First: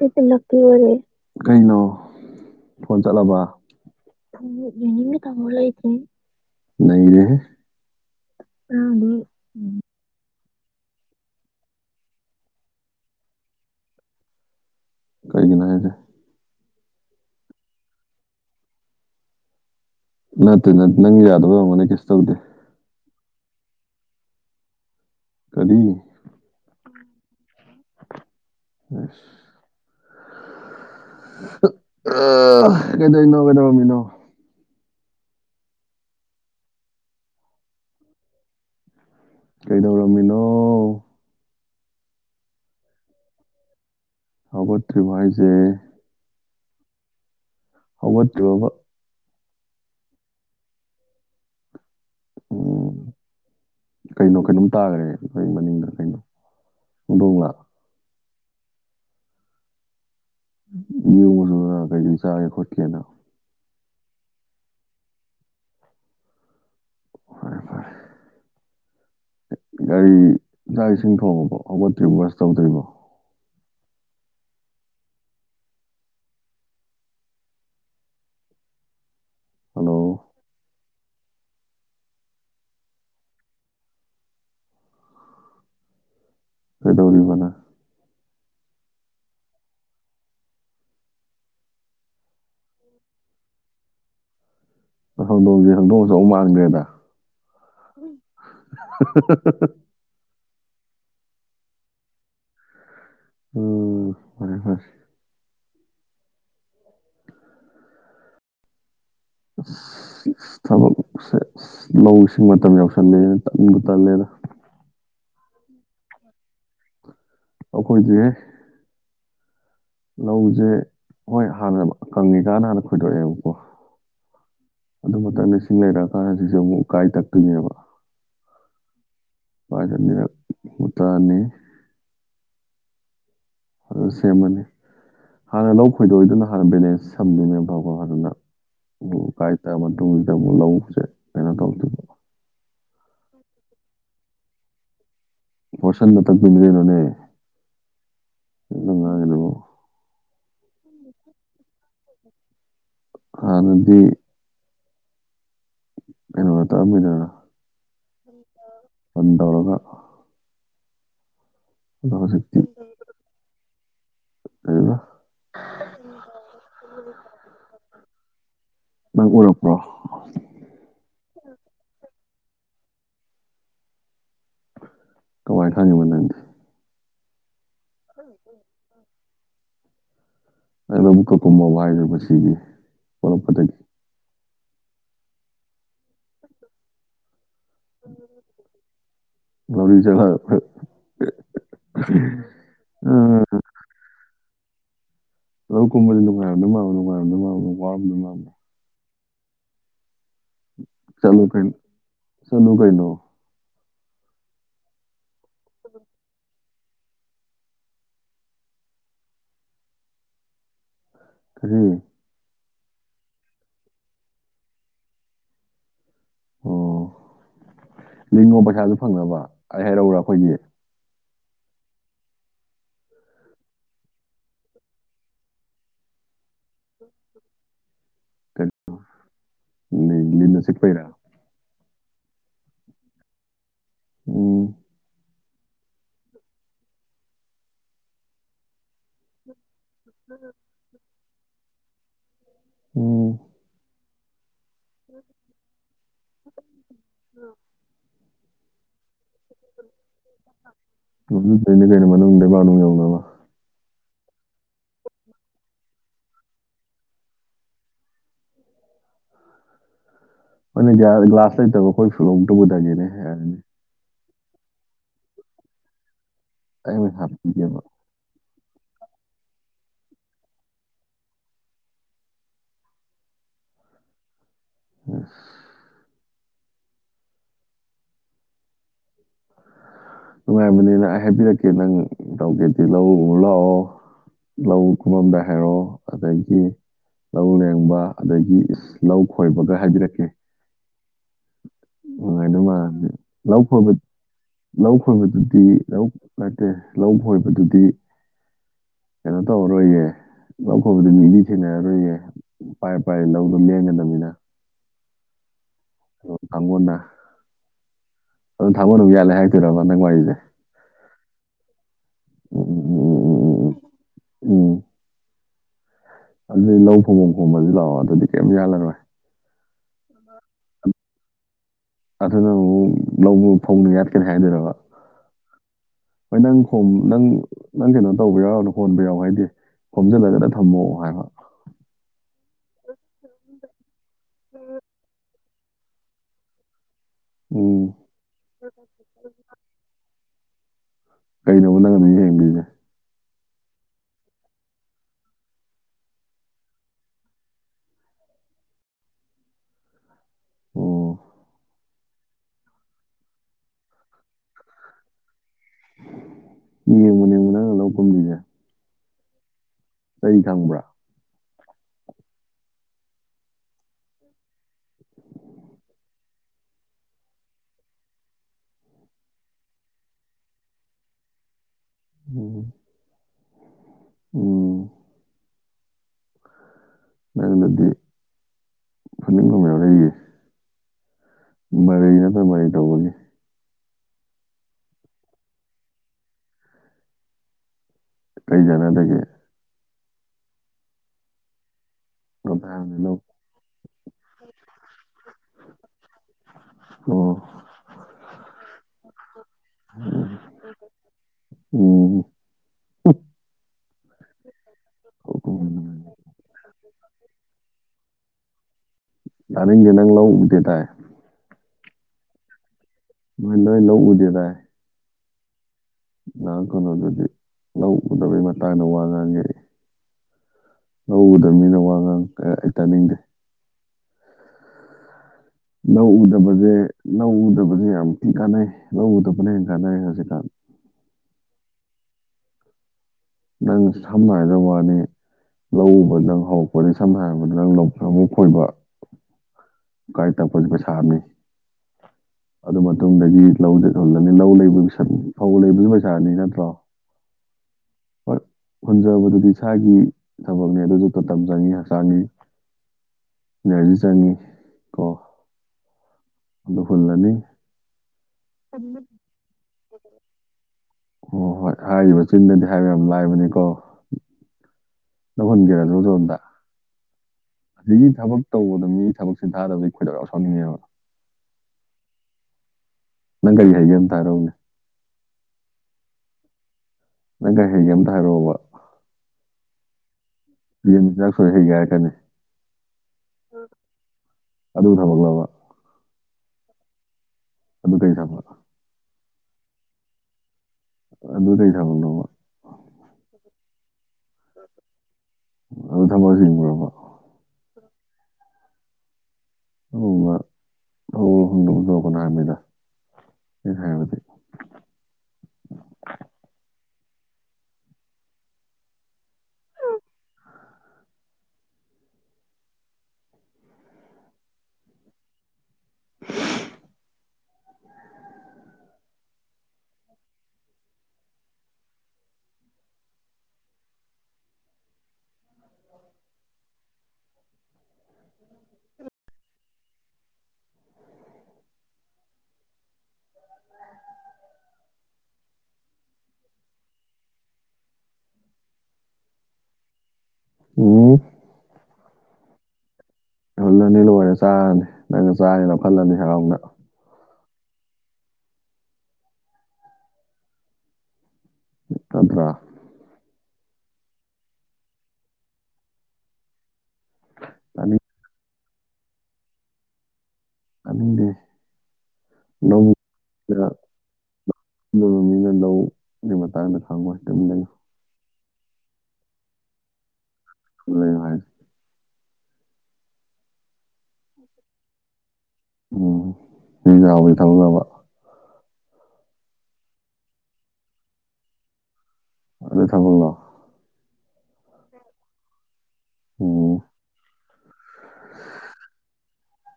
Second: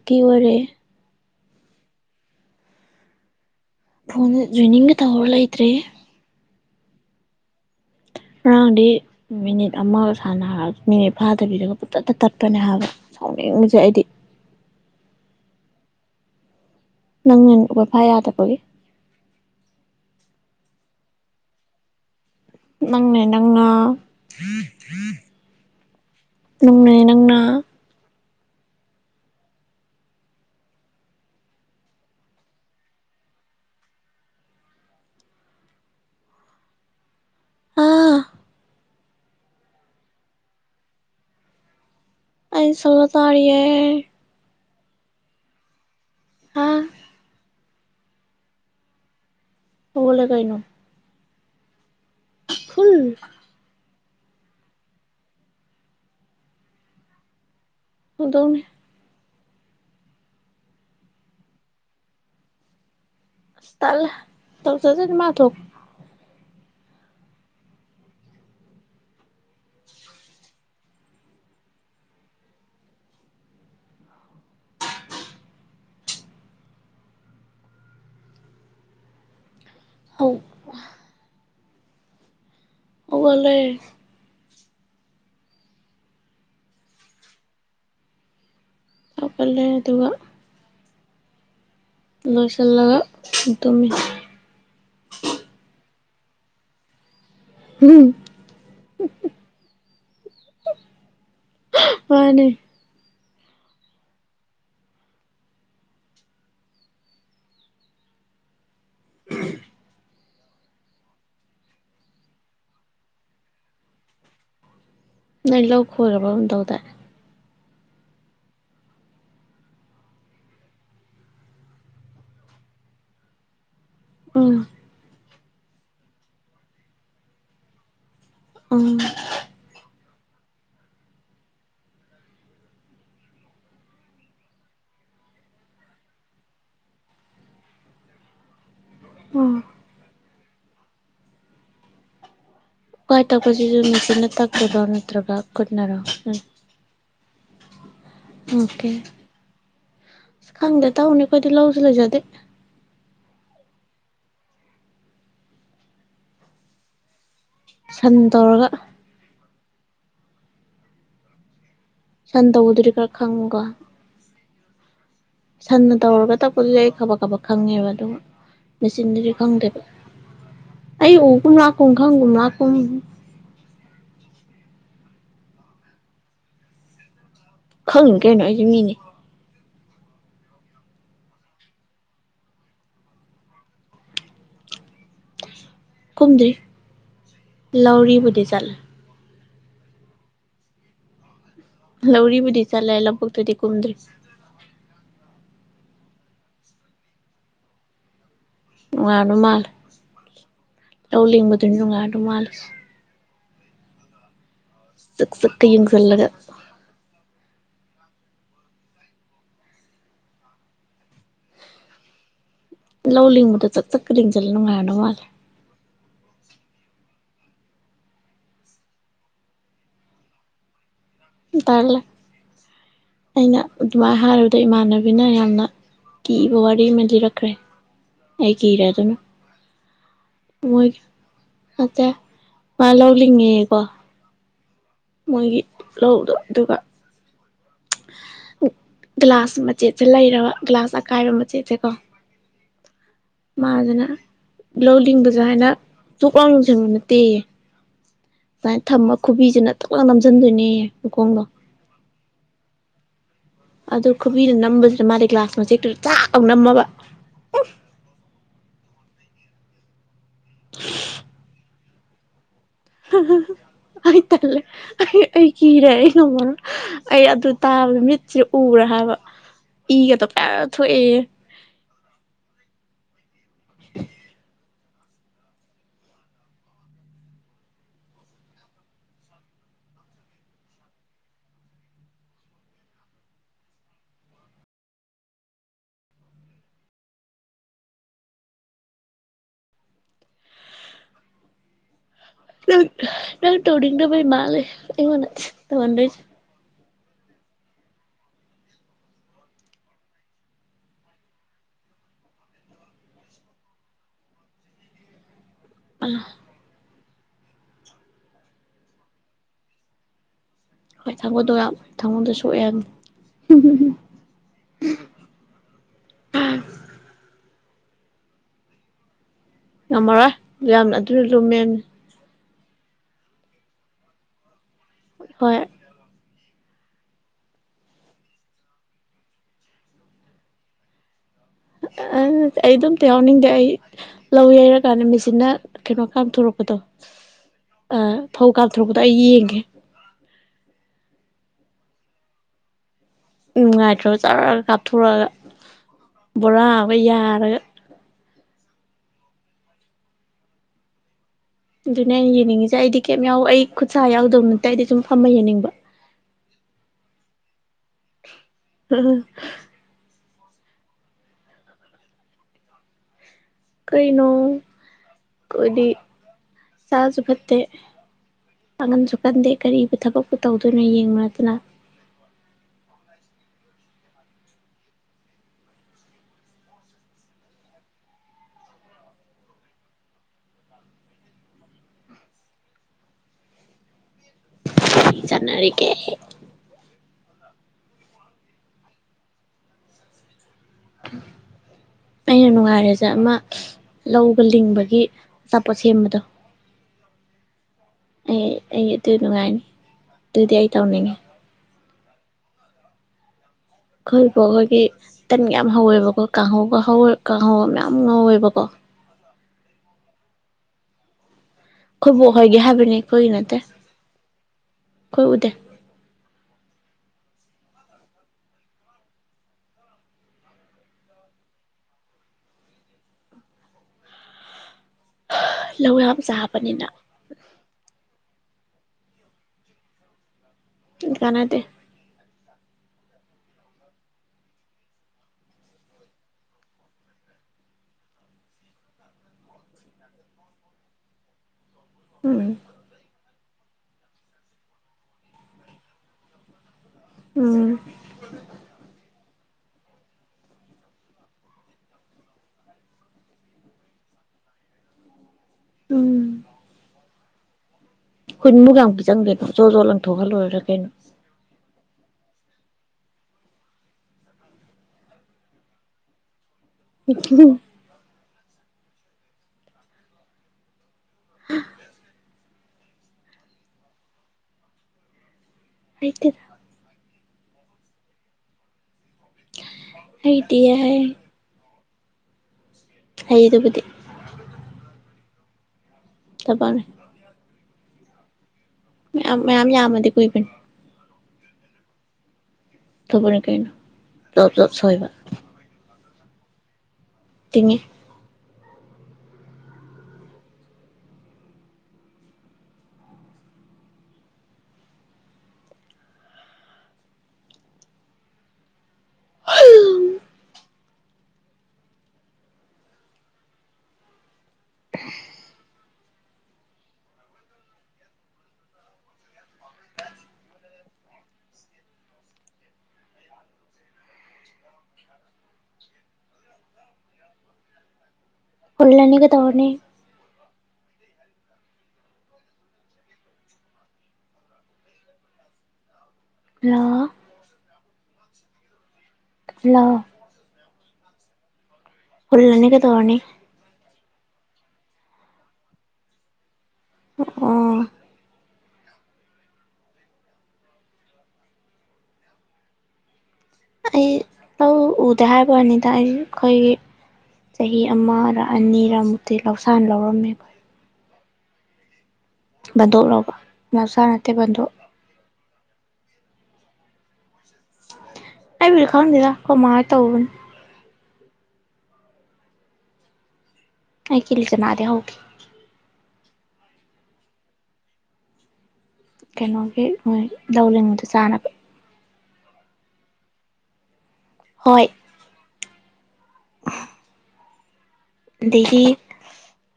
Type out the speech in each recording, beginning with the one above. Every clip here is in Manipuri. ꯃꯁꯤ ꯂꯛꯀꯤ ꯑꯣꯏꯔꯦ ꯀꯩꯅꯣ ꯐꯣꯟ ꯆꯠꯂꯕ ꯐꯣꯟꯁꯦ ꯖꯣꯏꯅꯤꯡꯒ ꯇꯧꯔ ꯅꯤꯡ ꯂꯩꯇ꯭ꯔꯦ ꯅꯩꯔꯦꯍꯦ ꯉꯔꯥꯡꯗꯤ ꯃꯤꯅꯤꯠ ꯑꯃ ꯁꯅ ꯃꯤꯅꯩ ꯐꯥꯗꯕꯤꯗꯒ ꯐꯖꯗ ꯇꯠꯄꯅꯦ ꯍꯥꯏꯕ ꯁꯥꯎꯅꯤꯡꯕꯁꯦ ꯑꯩꯗꯤ ꯀꯩꯒꯤꯅꯣ ꯍꯥꯏꯖꯦ ꯅꯪꯅ ꯋꯥꯏ ꯐꯥꯏ ꯌꯥꯗꯕꯒꯤ ꯅꯠꯇꯦ ꯅꯠ ꯅꯪ ꯌꯥꯗꯕꯩ ꯑꯣꯏꯔꯝꯒꯅꯤ ꯅꯪ ꯀꯩꯁꯨ ꯇꯧꯗꯦ ꯅꯪꯅꯦ ꯅꯪꯉꯥ ꯀꯔꯤ ꯅꯨꯡꯅꯦ ꯅꯪꯅ ꯑꯁ ꯀꯩꯗꯩꯅꯣ ꯀꯩꯗꯧꯔꯝꯃꯤꯅꯣ ꯑꯥ ꯀꯩꯗꯧꯔꯃꯤꯅꯣ ꯑꯩ ꯁꯜꯂ ꯇꯥꯔꯤꯌꯦ ꯍꯧꯠꯇ꯭ꯔꯤꯕꯣ ꯍꯥꯏꯖꯦ ꯍꯥ ꯍꯧꯒꯠꯇ꯭ꯔꯤꯕꯣꯕ ꯍꯧꯒꯠꯂꯦ ꯀꯩꯅꯣ ꯎꯝ ꯐꯨꯜ ꯀꯩꯅꯣ ꯀꯩꯅꯣꯝ ꯇꯥꯈ꯭ꯔꯦ ꯑꯩꯈꯣꯏ ꯃꯅꯤꯡꯗ ꯀꯩꯅꯣ ꯍꯧꯗꯣꯡ ꯂ ꯎꯗꯧꯅꯤ ꯌꯦꯡꯉꯨꯆꯣꯗꯅ ꯀꯩꯀꯩ ꯆꯥꯒꯦ ꯈꯣꯠꯀꯦꯗꯣ ꯇꯜꯂꯦ ꯇꯧꯖꯥꯖꯅꯤ ꯃꯥ ꯊꯣꯛ [unintelligible] ꯒꯥꯔꯤ ꯆꯥꯛ ꯏꯁꯤꯡ ꯊꯣꯡꯉꯕꯣ ꯍꯧꯒꯠꯇ꯭ꯔꯤꯕ ꯕꯁ ꯇꯧꯗ꯭ꯔꯤꯕꯣ ꯍꯜꯂꯣ ꯑꯧ ꯍꯧꯒꯠꯂꯦ ꯀꯩꯗꯧꯅꯤꯕ ꯅ ꯍꯧꯒꯠꯂꯦ ꯑꯗꯨꯒ ꯂꯣꯏꯁꯤꯜꯂꯒ ꯇꯨꯝꯃꯤ ꯍꯧꯗꯣꯡꯁꯦ ꯍꯧꯗꯣꯡ ꯑꯆꯧꯕ ꯃꯥꯅꯗ꯭ꯔꯦꯗ ꯃꯥꯅꯦ ꯎꯝ ꯐꯔꯦ ꯐꯔꯦ ꯑꯁ ꯊꯕꯛꯁꯦ ꯂꯧ ꯏꯁꯤꯡ ꯃꯇꯝ ꯌꯥꯎꯁꯂꯛꯑꯦ ꯇꯟꯕꯨ ꯇꯜꯂꯦꯗ ꯅꯣꯏ ꯂꯧ ꯈꯣꯏꯔꯕ ꯀꯩꯅꯣꯝ ꯇꯧꯗꯥꯏ ꯑꯈꯣꯏꯖꯦ ꯂꯧꯁꯦ ꯍꯣꯏ ꯍꯥꯟꯅ ꯀꯪꯉꯤꯀꯅꯗ ꯍꯥꯟꯅ ꯈꯣꯏꯗꯣꯛꯑꯦꯕꯀꯣ ꯎꯝ ꯑꯗꯨꯃꯊꯗ ꯏꯁꯤꯡ ꯂꯩꯔꯛꯑꯀꯥꯟꯗ ꯁꯤꯁꯨ ꯑꯃꯨꯛ ꯎꯀꯥꯏ ꯇꯛꯇꯣꯏꯅꯦꯕ ꯎꯝ [unintelligible] ꯃꯨꯇꯥꯑꯅꯤ ꯑꯗꯨ ꯁꯦꯝꯃꯅꯤ ꯍꯥꯟꯅ ꯂꯧ ꯈꯣꯏꯗꯣꯛꯏꯗꯨꯅ ꯍꯥꯟꯅ ꯕꯦꯂꯦꯟꯁ ꯁꯝꯗꯣꯏꯅꯦꯕ ꯐꯥꯎ ꯑꯗꯨꯅ ꯎ ꯎꯝ ꯀꯥꯏ ꯇꯛ ꯑ ꯃꯇꯨꯡꯁꯤꯗ ꯑꯃꯨꯛ ꯂꯧꯎꯁꯦ ꯀꯩꯅꯣ ꯇꯧꯗꯧꯕ ꯎꯀꯥꯏ ꯇꯛꯄꯁꯤꯁꯨ ꯃꯦꯆꯤꯟꯅ ꯇꯛꯇꯣꯏꯔꯣ ꯅꯠꯇ꯭ꯔꯒ ꯈꯨꯠꯅꯔꯣ ꯑ‌ꯦꯕ‌ꯣꯔꯁꯟ ꯎꯝ ꯃꯇꯝꯅꯤꯅ‌ꯦ ꯀꯩꯅꯣꯅꯦ ꯑꯣꯀꯦ ꯑꯗꯨ ꯉꯥꯡꯉꯤꯗꯨꯕꯨ ꯈꯪꯗ ꯇꯧꯅ‌ꯦ ꯑꯈꯣꯏꯗꯤ ꯂꯧꯁꯨ ꯂꯩꯖꯗꯦ ꯍꯥꯟꯅꯗꯤ ꯀꯩꯅꯣ ꯇꯥ ꯑꯝ ꯅꯤꯗ ꯁꯟ ꯇꯧꯔꯒ [unintelligible] ꯕꯟ ꯇꯧꯔꯒ ꯑꯗꯣ ꯁꯟ ꯍꯧꯖꯤꯛꯇꯤ ꯇꯧꯗꯣꯔꯤ ꯈꯔ ꯈꯪꯉꯨꯀꯣ [unintelligible] ꯁꯟꯅ ꯇꯧꯔꯒ ꯇꯛꯄꯗꯨꯗꯤ ꯑꯩ ꯀꯕꯛ ꯀꯕꯛ ꯈꯪꯉꯦꯕ ꯑꯗꯨ ꯅꯪ ꯃꯦꯆꯤꯟꯗꯨꯗꯤ ꯎꯔꯛꯄ꯭ꯔꯣ ꯈꯪꯗꯦꯕ ꯑꯩ ꯎꯒꯨꯝ ꯂꯥꯛꯀꯨꯝ ꯈꯪꯒꯨꯝ ꯂꯥꯛꯀꯨꯝ ꯀꯃꯥꯏ ꯈꯪꯏꯕ ꯅꯪꯗꯤ ꯈꯪꯉꯤꯅꯤ ꯀꯩꯅꯣ ꯑꯩꯖ‌ꯦ ꯃꯤꯅꯦ ꯅꯪꯗ‌ꯣ ꯑꯃꯨꯛ ꯀ ꯀꯨꯝꯃꯕ‌ꯣ ꯍꯥꯏꯒ ꯃꯁꯤꯗꯤ ꯄꯣꯂꯛꯄꯗꯩ ꯀꯨꯝꯗ‌ꯦ ꯂꯧꯔꯤꯕꯨꯗꯤ ꯆꯠꯂꯦ ꯂꯧꯔꯤ ꯆꯠꯂꯒ [unintelligible] ꯂꯧꯔꯤꯕꯨꯗꯤ ꯆꯠꯂꯦ ꯑꯥ ꯂꯕꯨꯛꯇꯗꯤ ꯀꯨꯝꯗ꯭ꯔꯤ ꯂꯧ ꯀꯨꯝꯕꯖ‌ꯦ ꯅꯨꯡꯉꯥꯏꯔꯝꯗꯧ ꯃꯥꯟꯕ ꯅꯨꯡꯉꯥꯏꯔꯝꯗꯧ ꯃꯥꯟꯕ ꯋꯥꯔꯝꯗꯧ ꯃꯥꯟꯕ ꯅꯨꯡꯉꯥꯏ ꯔꯝꯕ ꯃꯥꯜꯂꯦ ꯂꯧ ꯂꯤꯡꯕꯗꯨꯟ ꯅꯨꯡꯉꯥꯏꯔꯝꯗꯧ ꯃꯥꯜꯂꯦ ꯒꯩꯅꯣ ꯆꯛ ꯆꯛ ꯀ ꯌꯨꯡꯖꯜꯂꯒ [unintelligible] ꯂꯧ ꯂꯤꯡꯕꯗ‌ꯣ ꯆꯛ ꯆꯛꯀ ꯂꯤꯡꯖꯜꯂ ꯅꯨꯡꯉꯥꯏ ꯔꯝꯗꯧ ꯃꯥꯜꯂꯦ ꯑꯣ ꯂꯤꯡꯉꯣ ꯄꯩꯁꯥꯖꯨ ꯐꯪꯅꯕ ꯑꯩ ꯍꯥꯏꯔꯎꯔꯥ ꯑꯈꯣꯏꯒꯤ ꯎꯝ ꯇꯜꯂꯦ ꯑꯩꯅ ꯑꯗꯨꯃꯥꯏ ꯍꯥꯏꯔꯨꯗꯩ ꯏꯃꯥꯟꯅꯕꯤꯅ ꯌꯥꯝꯅ ꯀꯤꯕ ꯋꯥꯔꯤ ꯑꯃꯥ ꯂꯤꯔꯛꯈ꯭ꯔꯦ ꯑꯩ ꯀꯤꯔꯦ ꯑꯗꯨꯅ ꯂꯤꯟꯅ ꯂꯤꯟꯅ ꯆꯤꯛꯄꯩꯔꯥ ꯅꯠꯇ‌ꯦ ꯃꯥ ꯂꯧ ꯂꯤꯡꯉꯦꯌ‌ꯦꯀꯣ ꯎꯝ ꯃꯣꯏꯒꯤ ꯂꯧꯗꯣ ꯗꯨꯒ ꯒ꯭ꯂꯥꯁ ꯃꯆꯦꯠꯁꯦ ꯂꯩꯔꯕ ꯒ꯭ꯂꯥꯁ ꯑꯀꯥꯏꯕ ꯃꯆꯦꯠꯁꯦ ꯀꯣ ꯎꯝ ꯃꯥꯖꯨꯅ ꯂꯧ ꯂꯤꯡꯕꯖꯨ ꯍꯥꯏꯅ ꯆ‌ꯣꯛ ꯂꯥꯎ ꯌꯨꯡꯁꯟꯕ ꯅꯠꯇꯦꯌ‌ꯦ ꯁꯨꯃꯥꯏꯟ ꯊꯝꯃ ꯈꯨꯕꯤꯖꯤꯅ ꯇꯛꯂ ꯅꯝꯖꯟ ꯗꯣꯏ ꯅꯦꯌꯦ ꯃꯈ‌ꯣꯡꯗꯣ ꯗ‌ꯣꯏꯅꯤ ꯀꯩꯅꯣ ꯃꯅꯨꯡ ꯂꯩꯕꯥꯛ ꯅꯨꯡ ꯌꯧꯅꯕ ꯑꯗꯨ ꯈꯨꯕꯤꯅ ꯅꯝꯕꯖꯤꯗ ꯃꯥꯗꯤ ꯒ꯭ꯂꯥꯁ ꯃꯆꯦꯛꯇꯨꯗ ꯆꯥꯛ ꯂꯥꯎ ꯅꯝꯃꯕ ꯍ‌ꯣꯏꯅ‌ꯦ ꯒꯌꯥ ꯒ꯭ꯂꯥꯁ ꯂꯩꯇꯕ ꯑꯈꯣꯏ ꯁꯨꯂꯣꯡ ꯇꯧꯕꯗꯥꯅꯤꯅꯦ ꯍ‌ꯦꯟ ꯑꯩ ꯇꯜꯂꯦ ꯑꯩ ꯑꯩ ꯀꯤꯔꯦ ꯑꯩ ꯉꯝꯃꯔ‌ꯣꯏ ꯑꯣꯏꯅ ꯑꯩ ꯑꯗꯨ ꯍꯥꯞꯄꯤꯒꯦꯕ ꯇꯥꯕ ꯃꯤꯠꯁꯤ ꯎꯔ‌ꯦ ꯍꯥꯏꯕ ꯏꯒꯗꯣ ꯄꯔ ꯊꯣ ꯑꯦ [unintelligible] ꯅꯨꯡꯉꯥꯏꯕꯅꯤꯅ ꯑꯩ ꯍꯥꯏꯕꯤꯔꯛꯀꯦ ꯅꯪ ꯇꯧꯒꯦꯗꯤ ꯂꯧ ꯎ ꯂꯥꯎꯑ‌ꯣ ꯂꯧ ꯀꯨꯃꯝ ꯗꯥꯏ ꯍꯥꯏꯔꯣ ꯑꯗꯒꯤ ꯂꯧ ꯂꯦꯡꯕ ꯑꯗꯒꯤ ꯂꯧ ꯈꯣꯏꯕꯒ ꯍꯥꯏꯕꯤꯔꯛꯀꯦ [inaudible] ꯅꯨꯡꯉꯥꯏꯗꯧ ꯅꯪ ꯃꯥꯜꯂꯤ ꯅꯪ ꯂꯧ ꯈꯣꯏꯕ ꯇꯧꯅꯤꯡꯗꯕꯩ ꯃꯥꯜꯂꯦ ꯂꯧ ꯑꯩꯉꯣꯟꯗ ꯈꯣꯏꯕꯗꯨꯗꯤ ꯂꯧ ꯇꯧꯍꯟꯗꯣꯏꯁꯦ ꯅꯠꯇꯦ ꯂꯧ ꯈꯣꯏꯕꯗꯨꯗꯤ ꯀꯩꯅꯣ ꯇꯧꯔꯔꯣꯏꯌꯦ ꯂꯧ ꯈꯣꯏꯕꯗꯗꯤ ꯂꯤꯛꯂꯤ ꯊ‌ꯦꯡꯅꯔꯔꯣꯏꯌꯦ ꯑꯄꯥꯏ ꯑꯄꯥꯏ ꯂꯧꯗꯨ ꯂꯦꯡꯒꯗꯕꯅꯤꯗ ꯑꯥ ꯊꯥꯡꯒꯣꯟꯅ ꯑꯗꯨ ꯊꯥꯡꯒꯣꯟꯅ ꯑꯃꯨꯛ ꯌꯥꯜꯂꯦ ꯍꯥꯏꯔꯛꯇꯣꯏꯔꯕ ꯅꯪ ꯋꯥꯔꯤꯖꯦ ꯍꯣꯏ ꯊꯥꯡꯒꯣꯟꯗꯣ ꯌꯥꯝ ꯊꯥꯡꯒꯣꯟꯗꯣ ꯁꯣꯛꯑꯦ ꯎꯝ ꯍꯥꯏꯝ ꯎꯝ ꯎꯝ ꯎꯝ ꯎꯝ ꯍꯥꯏꯕꯅꯤ ꯑꯗꯨꯗꯤ ꯂꯧ ꯐꯩꯗꯣꯝ ꯈꯣꯝꯃꯖꯤ ꯂꯥꯛꯑꯣ ꯑꯗꯨꯗꯤ ꯀꯩꯝ ꯌꯥꯜꯂꯔꯣꯏ ꯉꯝꯃꯔꯣꯏ ꯌꯥꯝꯅ ꯑꯗꯨꯅ ꯂꯨꯝꯃꯦꯝꯃꯤ ꯑꯗꯨꯅ ꯑꯃꯨꯛ ꯂꯧ ꯐꯧꯅ ꯌꯥꯠꯀꯅꯤ ꯍꯥꯏꯗꯣꯏꯔꯕ ꯍꯣꯏ ꯍꯣꯏ ꯅꯪ ꯍꯣꯝ ꯅꯪ ꯅꯪ ꯀꯩꯅꯣ ꯇꯧꯕ ꯌꯥꯎꯔꯅꯨ ꯍꯣꯟꯕ ꯌꯥꯎ ꯍꯥꯏꯗꯦ ꯈꯣꯝꯖꯤꯜꯂꯒꯗ ꯊꯝꯃꯣ ꯍꯥꯏꯕ ꯑꯥ ꯑꯩ ꯑꯗꯨꯝꯇ ꯌꯥꯎꯅꯤꯡꯗꯦ ꯑꯩ ꯂꯧ ꯌꯩꯔꯀꯥꯟꯗ ꯃꯦꯆꯤꯟꯅ ꯀꯩꯅꯣ ꯀꯥꯞꯊꯣꯔꯛꯄꯗꯣ ꯎꯝ ꯑꯥ ꯐꯧ ꯀꯥꯞꯊꯣꯔꯛꯄꯗꯣ ꯑꯩ ꯌꯦꯡꯒꯦ ꯀꯩꯅꯣꯕ ꯅꯪ ꯑꯗꯨ ꯌꯦꯡꯗꯣꯏꯖꯦ ꯅꯨꯡꯉꯥꯏꯇ꯭ꯔꯣ ꯖꯔ ꯖꯔ ꯀꯥꯞꯊꯣꯔꯛꯑꯒ ꯕꯣꯔꯥ ꯑꯃꯒ ꯌꯥꯔꯒ ꯑꯣ ꯑꯗꯨꯅꯦ ꯑꯩꯅ ꯌꯦꯡꯅꯤꯡꯉꯤꯖꯦ ꯑꯩꯗꯤ ꯀꯦꯞ ꯌꯥꯎ ꯑꯩ ꯈꯨꯠ ꯁꯥꯥ ꯌꯥꯎꯗꯧꯕ ꯅꯠꯇꯦ ꯑꯩꯗꯤ ꯁꯨꯝ ꯐꯝꯃ ꯌꯦꯡꯅꯤꯡꯕ ꯌꯦꯡꯕꯅꯦꯕ ꯅꯪ ꯂꯧ ꯀꯨꯝꯃꯤꯖꯦ ꯎꯝ ꯆꯩ ꯈꯪꯕ꯭ꯔꯥ ꯀꯩꯅꯣ ꯈꯣꯏꯗꯤ ꯆꯥꯖꯨ ꯐꯠꯇꯦ ꯄꯥꯡꯒꯟꯁꯨ ꯀꯟꯗꯦ ꯀꯔꯤꯕꯨ ꯊꯕꯛꯄꯨ ꯇꯧꯗꯣꯏꯅꯣ ꯌꯦꯡꯉꯣꯗꯅ ꯎꯝ ꯎꯝ ꯑꯗꯨꯗꯗꯤ ꯐꯨꯅꯤꯡꯕꯃ ꯌꯥꯎꯔꯛꯏꯌꯦ ꯃꯔꯩ ꯅꯠꯇ ꯃꯔꯩ ꯇꯧꯕꯒꯤ ꯆꯥꯅꯔꯤꯒꯦ ꯀꯩꯆꯅꯗꯒꯦ [unintelligible] ꯑꯩꯅ ꯑꯝꯇ ꯍꯥꯏꯕꯅꯤ ꯅꯨꯡꯉꯥꯏꯔꯤꯖꯦ ꯂꯧ ꯑꯃ ꯂꯧꯒ ꯂꯤꯡꯕꯒꯤ ꯑꯆꯥꯄꯣꯠ ꯁꯦꯝꯕꯗꯣ ꯑꯣ ꯑꯩ ꯑꯩ ꯑꯗꯨ ꯅꯨꯡꯉꯥꯏꯅꯤ ꯎꯝ ꯑꯗꯨꯗꯤ ꯑꯩ ꯇꯧꯅꯤꯡꯉꯦ ꯎꯝ ꯈꯣꯏ ꯕꯣꯛꯍꯣꯏꯒꯤ ꯇꯟꯒ ꯌꯥꯝ ꯍꯧꯋꯦꯕꯀꯣ ꯀꯥꯡꯍꯧꯒ ꯍꯧꯋꯦ ꯀꯥꯡꯍꯧꯒ ꯃꯌꯥꯝ ꯉꯥꯎꯋꯦꯕꯀꯣ ꯇꯅꯤꯡꯗꯦ ꯅꯪ ꯂꯧ ꯎꯗꯦꯗꯥꯏ ꯈꯣꯏꯕꯣꯛꯍꯣꯏꯒꯤ ꯍꯥꯏꯕꯅꯤ ꯈꯣꯏꯒꯤ ꯅꯣꯏ ꯅꯠꯇꯦ ꯅꯣꯏ ꯂꯧ ꯈꯣꯏ ꯎꯗꯦ ꯂꯪꯉꯥꯛꯀꯅꯣ ꯑꯗꯨꯗꯤ ꯂꯧ ꯎꯗꯕꯩ ꯃꯇꯥꯡꯗ ꯋꯥ ꯉꯥꯡꯒꯦ ꯑꯩ ꯂꯧ ꯎꯗꯝꯃꯤꯅ ꯋꯥ ꯉꯥꯡ ꯑꯩ ꯇꯅꯤꯡꯗꯦ ꯂꯧ ꯌꯥꯝ ꯎꯗꯕꯖꯦ ꯆꯥꯕꯅꯤꯅ ꯂꯧ ꯎꯗꯕꯖꯦ ꯌꯥꯝ ꯊꯤ ꯀꯥꯟꯅꯩ ꯂꯧ ꯎꯗꯕꯅ ꯍꯦꯟꯅ ꯀꯥꯟꯅꯩ ꯍꯧꯖꯤꯛꯀꯥꯟ ꯀꯥꯅꯗꯦ ꯅꯪ ꯁꯝꯅ ꯍꯥꯏꯖ ꯋꯥꯅꯤ ꯂꯧ ꯎꯕ ꯅꯪ ꯍꯧꯔꯛꯄꯗꯩ ꯁꯝꯅ ꯍꯥꯏꯔꯕꯗ ꯅꯪ ꯁꯥꯟꯄꯣꯠ ꯈꯣꯏꯕ ꯎꯀꯥꯏ ꯇꯛꯄꯁꯦ ꯄꯩꯁꯥꯝꯅꯤ ꯎꯝ ꯑꯗꯨ ꯃꯇꯨꯡꯗꯒꯤ ꯂꯧꯗ ꯌꯣꯜꯂꯅꯤ ꯂꯧ ꯂꯩꯕ ꯐꯧ ꯂꯩꯕꯁꯨ ꯄꯩꯁꯥꯅꯤ ꯅꯠꯇ꯭ꯔꯣ ꯎꯝ꯫ ꯍꯣꯏ ꯍꯨꯟꯖꯕꯗꯨꯗꯤ ꯏꯁꯥꯒꯤ ꯊꯕꯛꯅꯦ ꯑꯗꯨꯗꯨ ꯇ ꯇꯝ ꯆꯪꯉꯤ ꯍꯛꯆꯥꯡꯒꯤ ꯏꯅ꯭ꯔꯖꯤ ꯆꯪꯉꯤ ꯀꯣ ꯎꯝ ꯑꯗꯨ ꯍꯨꯜꯂꯅꯤ꯫ ꯍꯨꯟꯕꯨ ꯀ꯭ꯌꯥꯝ ꯀꯧꯏ ꯆꯪꯗꯣꯏꯅꯣ ꯖꯣ ꯖꯣ ꯂꯪꯊꯣꯛꯈ꯭ꯔ ꯂꯣꯏꯔꯦ ꯀꯩꯅꯣ꯫ ꯑꯣ ꯍꯣꯏ ꯍꯥꯏꯔꯤꯕ ꯆꯤꯟꯗꯗꯤ ꯍꯥꯏꯕ ꯌꯥꯝ ꯂꯥꯏꯕꯅꯤꯀꯣ꯫ ꯅꯪ ꯍꯨꯟꯒꯦꯔꯥ ꯖꯣ ꯖꯣ ꯑꯝꯇ꯫ [unintelligible] ꯑꯁꯤꯒꯤ ꯊꯕꯛ ꯇꯧꯕꯗ ꯃꯤ ꯊꯕꯛ ꯁꯤꯟꯊꯥꯗꯕꯗꯁꯦ ꯑꯩ ꯈꯣꯏꯗꯧ ꯌꯥꯝ ꯁꯥꯎꯅꯤꯡꯉꯦꯕ꯫ [unintelligible] ꯅꯪ ꯀꯩ ꯍꯩꯒꯦ ꯑꯝꯇ ꯍꯥꯏꯔꯛꯎꯅꯦ꯫ ꯍꯩꯇꯦꯗ꯫ ꯅꯪ ꯀꯩ ꯍꯩꯒꯦ ꯑꯝꯇ ꯍꯥꯏꯔꯛꯑꯣꯕ꯫ [unintelligible] ꯍꯩ ꯌꯦꯟ ꯃꯆꯤꯟꯖꯥꯛ ꯁꯣꯏ ꯍꯩꯒ ꯍꯥꯏꯔꯛꯀꯅꯤ꯫ ꯍꯩ ꯑꯗꯨꯕꯨꯗꯤ꯫ ꯑꯗꯨꯕꯨ ꯊꯕꯛꯂꯕ꯫ ꯊꯕꯛꯅꯦ꯫ ꯑꯗꯨ ꯀꯩ ꯊꯕꯛ꯫ ꯃꯌꯥꯝ ꯃꯌꯥꯝ ꯌꯥꯝꯃꯗꯤ ꯀꯨꯏꯕꯅꯦ꯫ ꯑꯗꯨ ꯀꯩ ꯊꯕꯛꯅꯣꯕ꯫ ꯊꯧꯕꯛꯅꯦ ꯀꯩꯅꯣ ꯖꯣꯕ ꯖꯣꯕ ꯁꯣꯏꯕ꯫ ꯑꯗꯨ ꯊꯕꯛ ꯆꯤꯡꯕ꯭ꯔꯕ꯫ ꯆꯤꯡꯉꯦ꯫ ꯑꯗꯨꯒꯨꯝꯕ ꯃꯊꯣꯡ ꯃꯔꯝ ꯈꯪꯗꯕꯗꯣ ꯇꯧꯔꯛꯀꯅꯣ ꯍꯥꯏꯕꯅꯤꯗ ꯑꯩꯅ ꯍꯥꯏꯕꯗꯤ꯫ [unintelligible] [unintelligible] ꯍꯨꯜꯂꯅꯤ ꯀꯩꯗꯧꯔꯨꯅꯤ꯫ ꯎ ꯍꯜꯂꯣ꯫ ꯍꯜꯂꯣ꯫ ꯎꯝ꯫ ꯍꯨꯜꯂꯅꯤ ꯀꯩꯇꯧꯔꯅꯤ꯫ ꯍꯨꯜꯂꯅꯤ ꯂꯣꯏꯔꯦ ꯆꯥꯔꯅꯤ ꯅꯪꯅ ꯆꯥꯔꯅꯤ ꯂꯧꯈꯠꯂꯅꯤ ꯍꯥꯔꯎꯅ꯫ ꯑꯣ꯫ ꯅꯠꯇ꯭ꯔꯥ꯫ ꯑꯩ ꯂꯧ ꯎꯗꯦ ꯍꯥꯏꯕ ꯋꯥꯅꯤꯗ ꯑꯩꯁꯨ ꯑꯩꯈꯣꯏꯒꯤ ꯆꯍꯤ ꯇꯥꯅꯤꯡ ꯑꯃꯔꯥ ꯑꯅꯤꯔꯃꯨꯛꯇꯤ ꯂꯧꯁꯥꯟ ꯂꯧꯔꯝꯃꯦꯕ꯫ ꯑꯅꯤꯅꯦ꯫ ꯕꯟꯗꯣꯛ ꯂꯧꯕ ꯂꯧꯁꯥꯟ ꯅꯠꯇꯦ ꯕꯟꯗꯣꯛ꯫ ꯑꯗꯨꯅ ꯃꯤꯅ ꯂꯧ ꯒꯤ ꯃꯇꯥꯡꯗ ꯈꯪꯉꯣꯏ ꯇꯨꯃꯤꯟ ꯂꯩꯌꯨ꯫ ꯑꯩꯕꯨꯗꯤ ꯈꯪꯗꯦꯗ ꯈꯣꯏ ꯃꯥ ꯍꯣꯏ ꯇꯧꯕꯅꯤ꯫ ꯑꯗꯨꯅꯦ ꯑꯩꯅ ꯍꯥꯏꯁꯦ꯫ ꯑꯩ ꯀꯤꯂꯤ ꯆꯅꯥꯗꯤ ꯍꯧꯒꯦ꯫ ꯀꯣ ꯀꯤꯂꯤꯆꯅꯥ ꯍꯧꯕꯁꯦ ꯊꯕꯛꯂꯕ꯫ ꯀꯩꯅꯣꯒꯤ ꯃꯣꯏ ꯂꯧ ꯂꯤꯡꯕꯗ ꯆꯥꯅꯕ꯫ ꯑꯗꯨ ꯊꯕꯛꯂꯣ ꯍꯣꯏ ꯎꯝ ꯑꯗꯩꯗꯤ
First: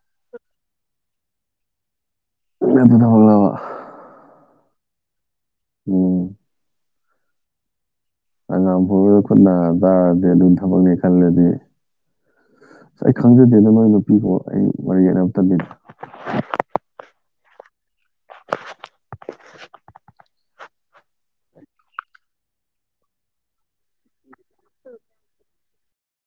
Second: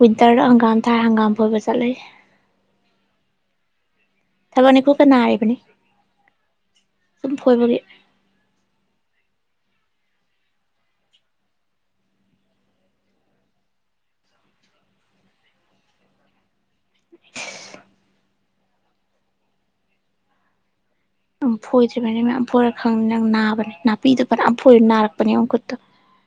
ꯋꯤꯟꯇꯔꯗ ꯍꯪꯒꯥꯝ ꯊꯥꯔ ꯍꯪꯒꯥꯝ ꯐꯣꯏꯕ ꯆꯠꯂꯦ ꯑꯗꯨ ꯊꯕꯛꯂꯕ ꯊꯕꯛꯅꯤ ꯀꯨꯠꯀ ꯅꯔꯤꯕꯅꯤ ꯎꯝ ꯑꯗꯨꯝ ꯐꯣꯏꯕꯒꯤ ꯍꯪꯒꯥꯝ ꯐꯣꯢꯔꯒ ꯈꯨꯠꯅ ꯇꯥꯔꯗꯤ ꯑꯗꯨꯝ ꯊꯕꯛꯅꯦ ꯈꯜꯂꯗꯤ ꯑꯁ ꯑꯩ ꯈꯪꯖꯗꯦꯗ ꯅꯣꯢ ꯅꯨꯄꯤꯒꯤ ꯊꯕꯛ ꯑꯩ ꯃꯔꯩ ꯌꯦꯠꯅꯕ ꯇꯜꯂꯤꯗ [unintelligible] ꯅꯪ ꯐꯣꯏꯗ꯭ꯔꯤꯕꯅꯤ ꯃꯌꯥꯝ ꯐꯣꯏꯔ ꯈꯪꯅꯤ ꯅꯪ ꯅꯥꯕꯅꯦ ꯅꯥꯄꯤꯗꯣ ꯄꯅꯥꯝ ꯐꯣꯏꯔ ꯅꯥꯔꯛꯄꯅꯦ ꯌꯦꯡꯉꯣ ꯈꯨꯠꯇꯣ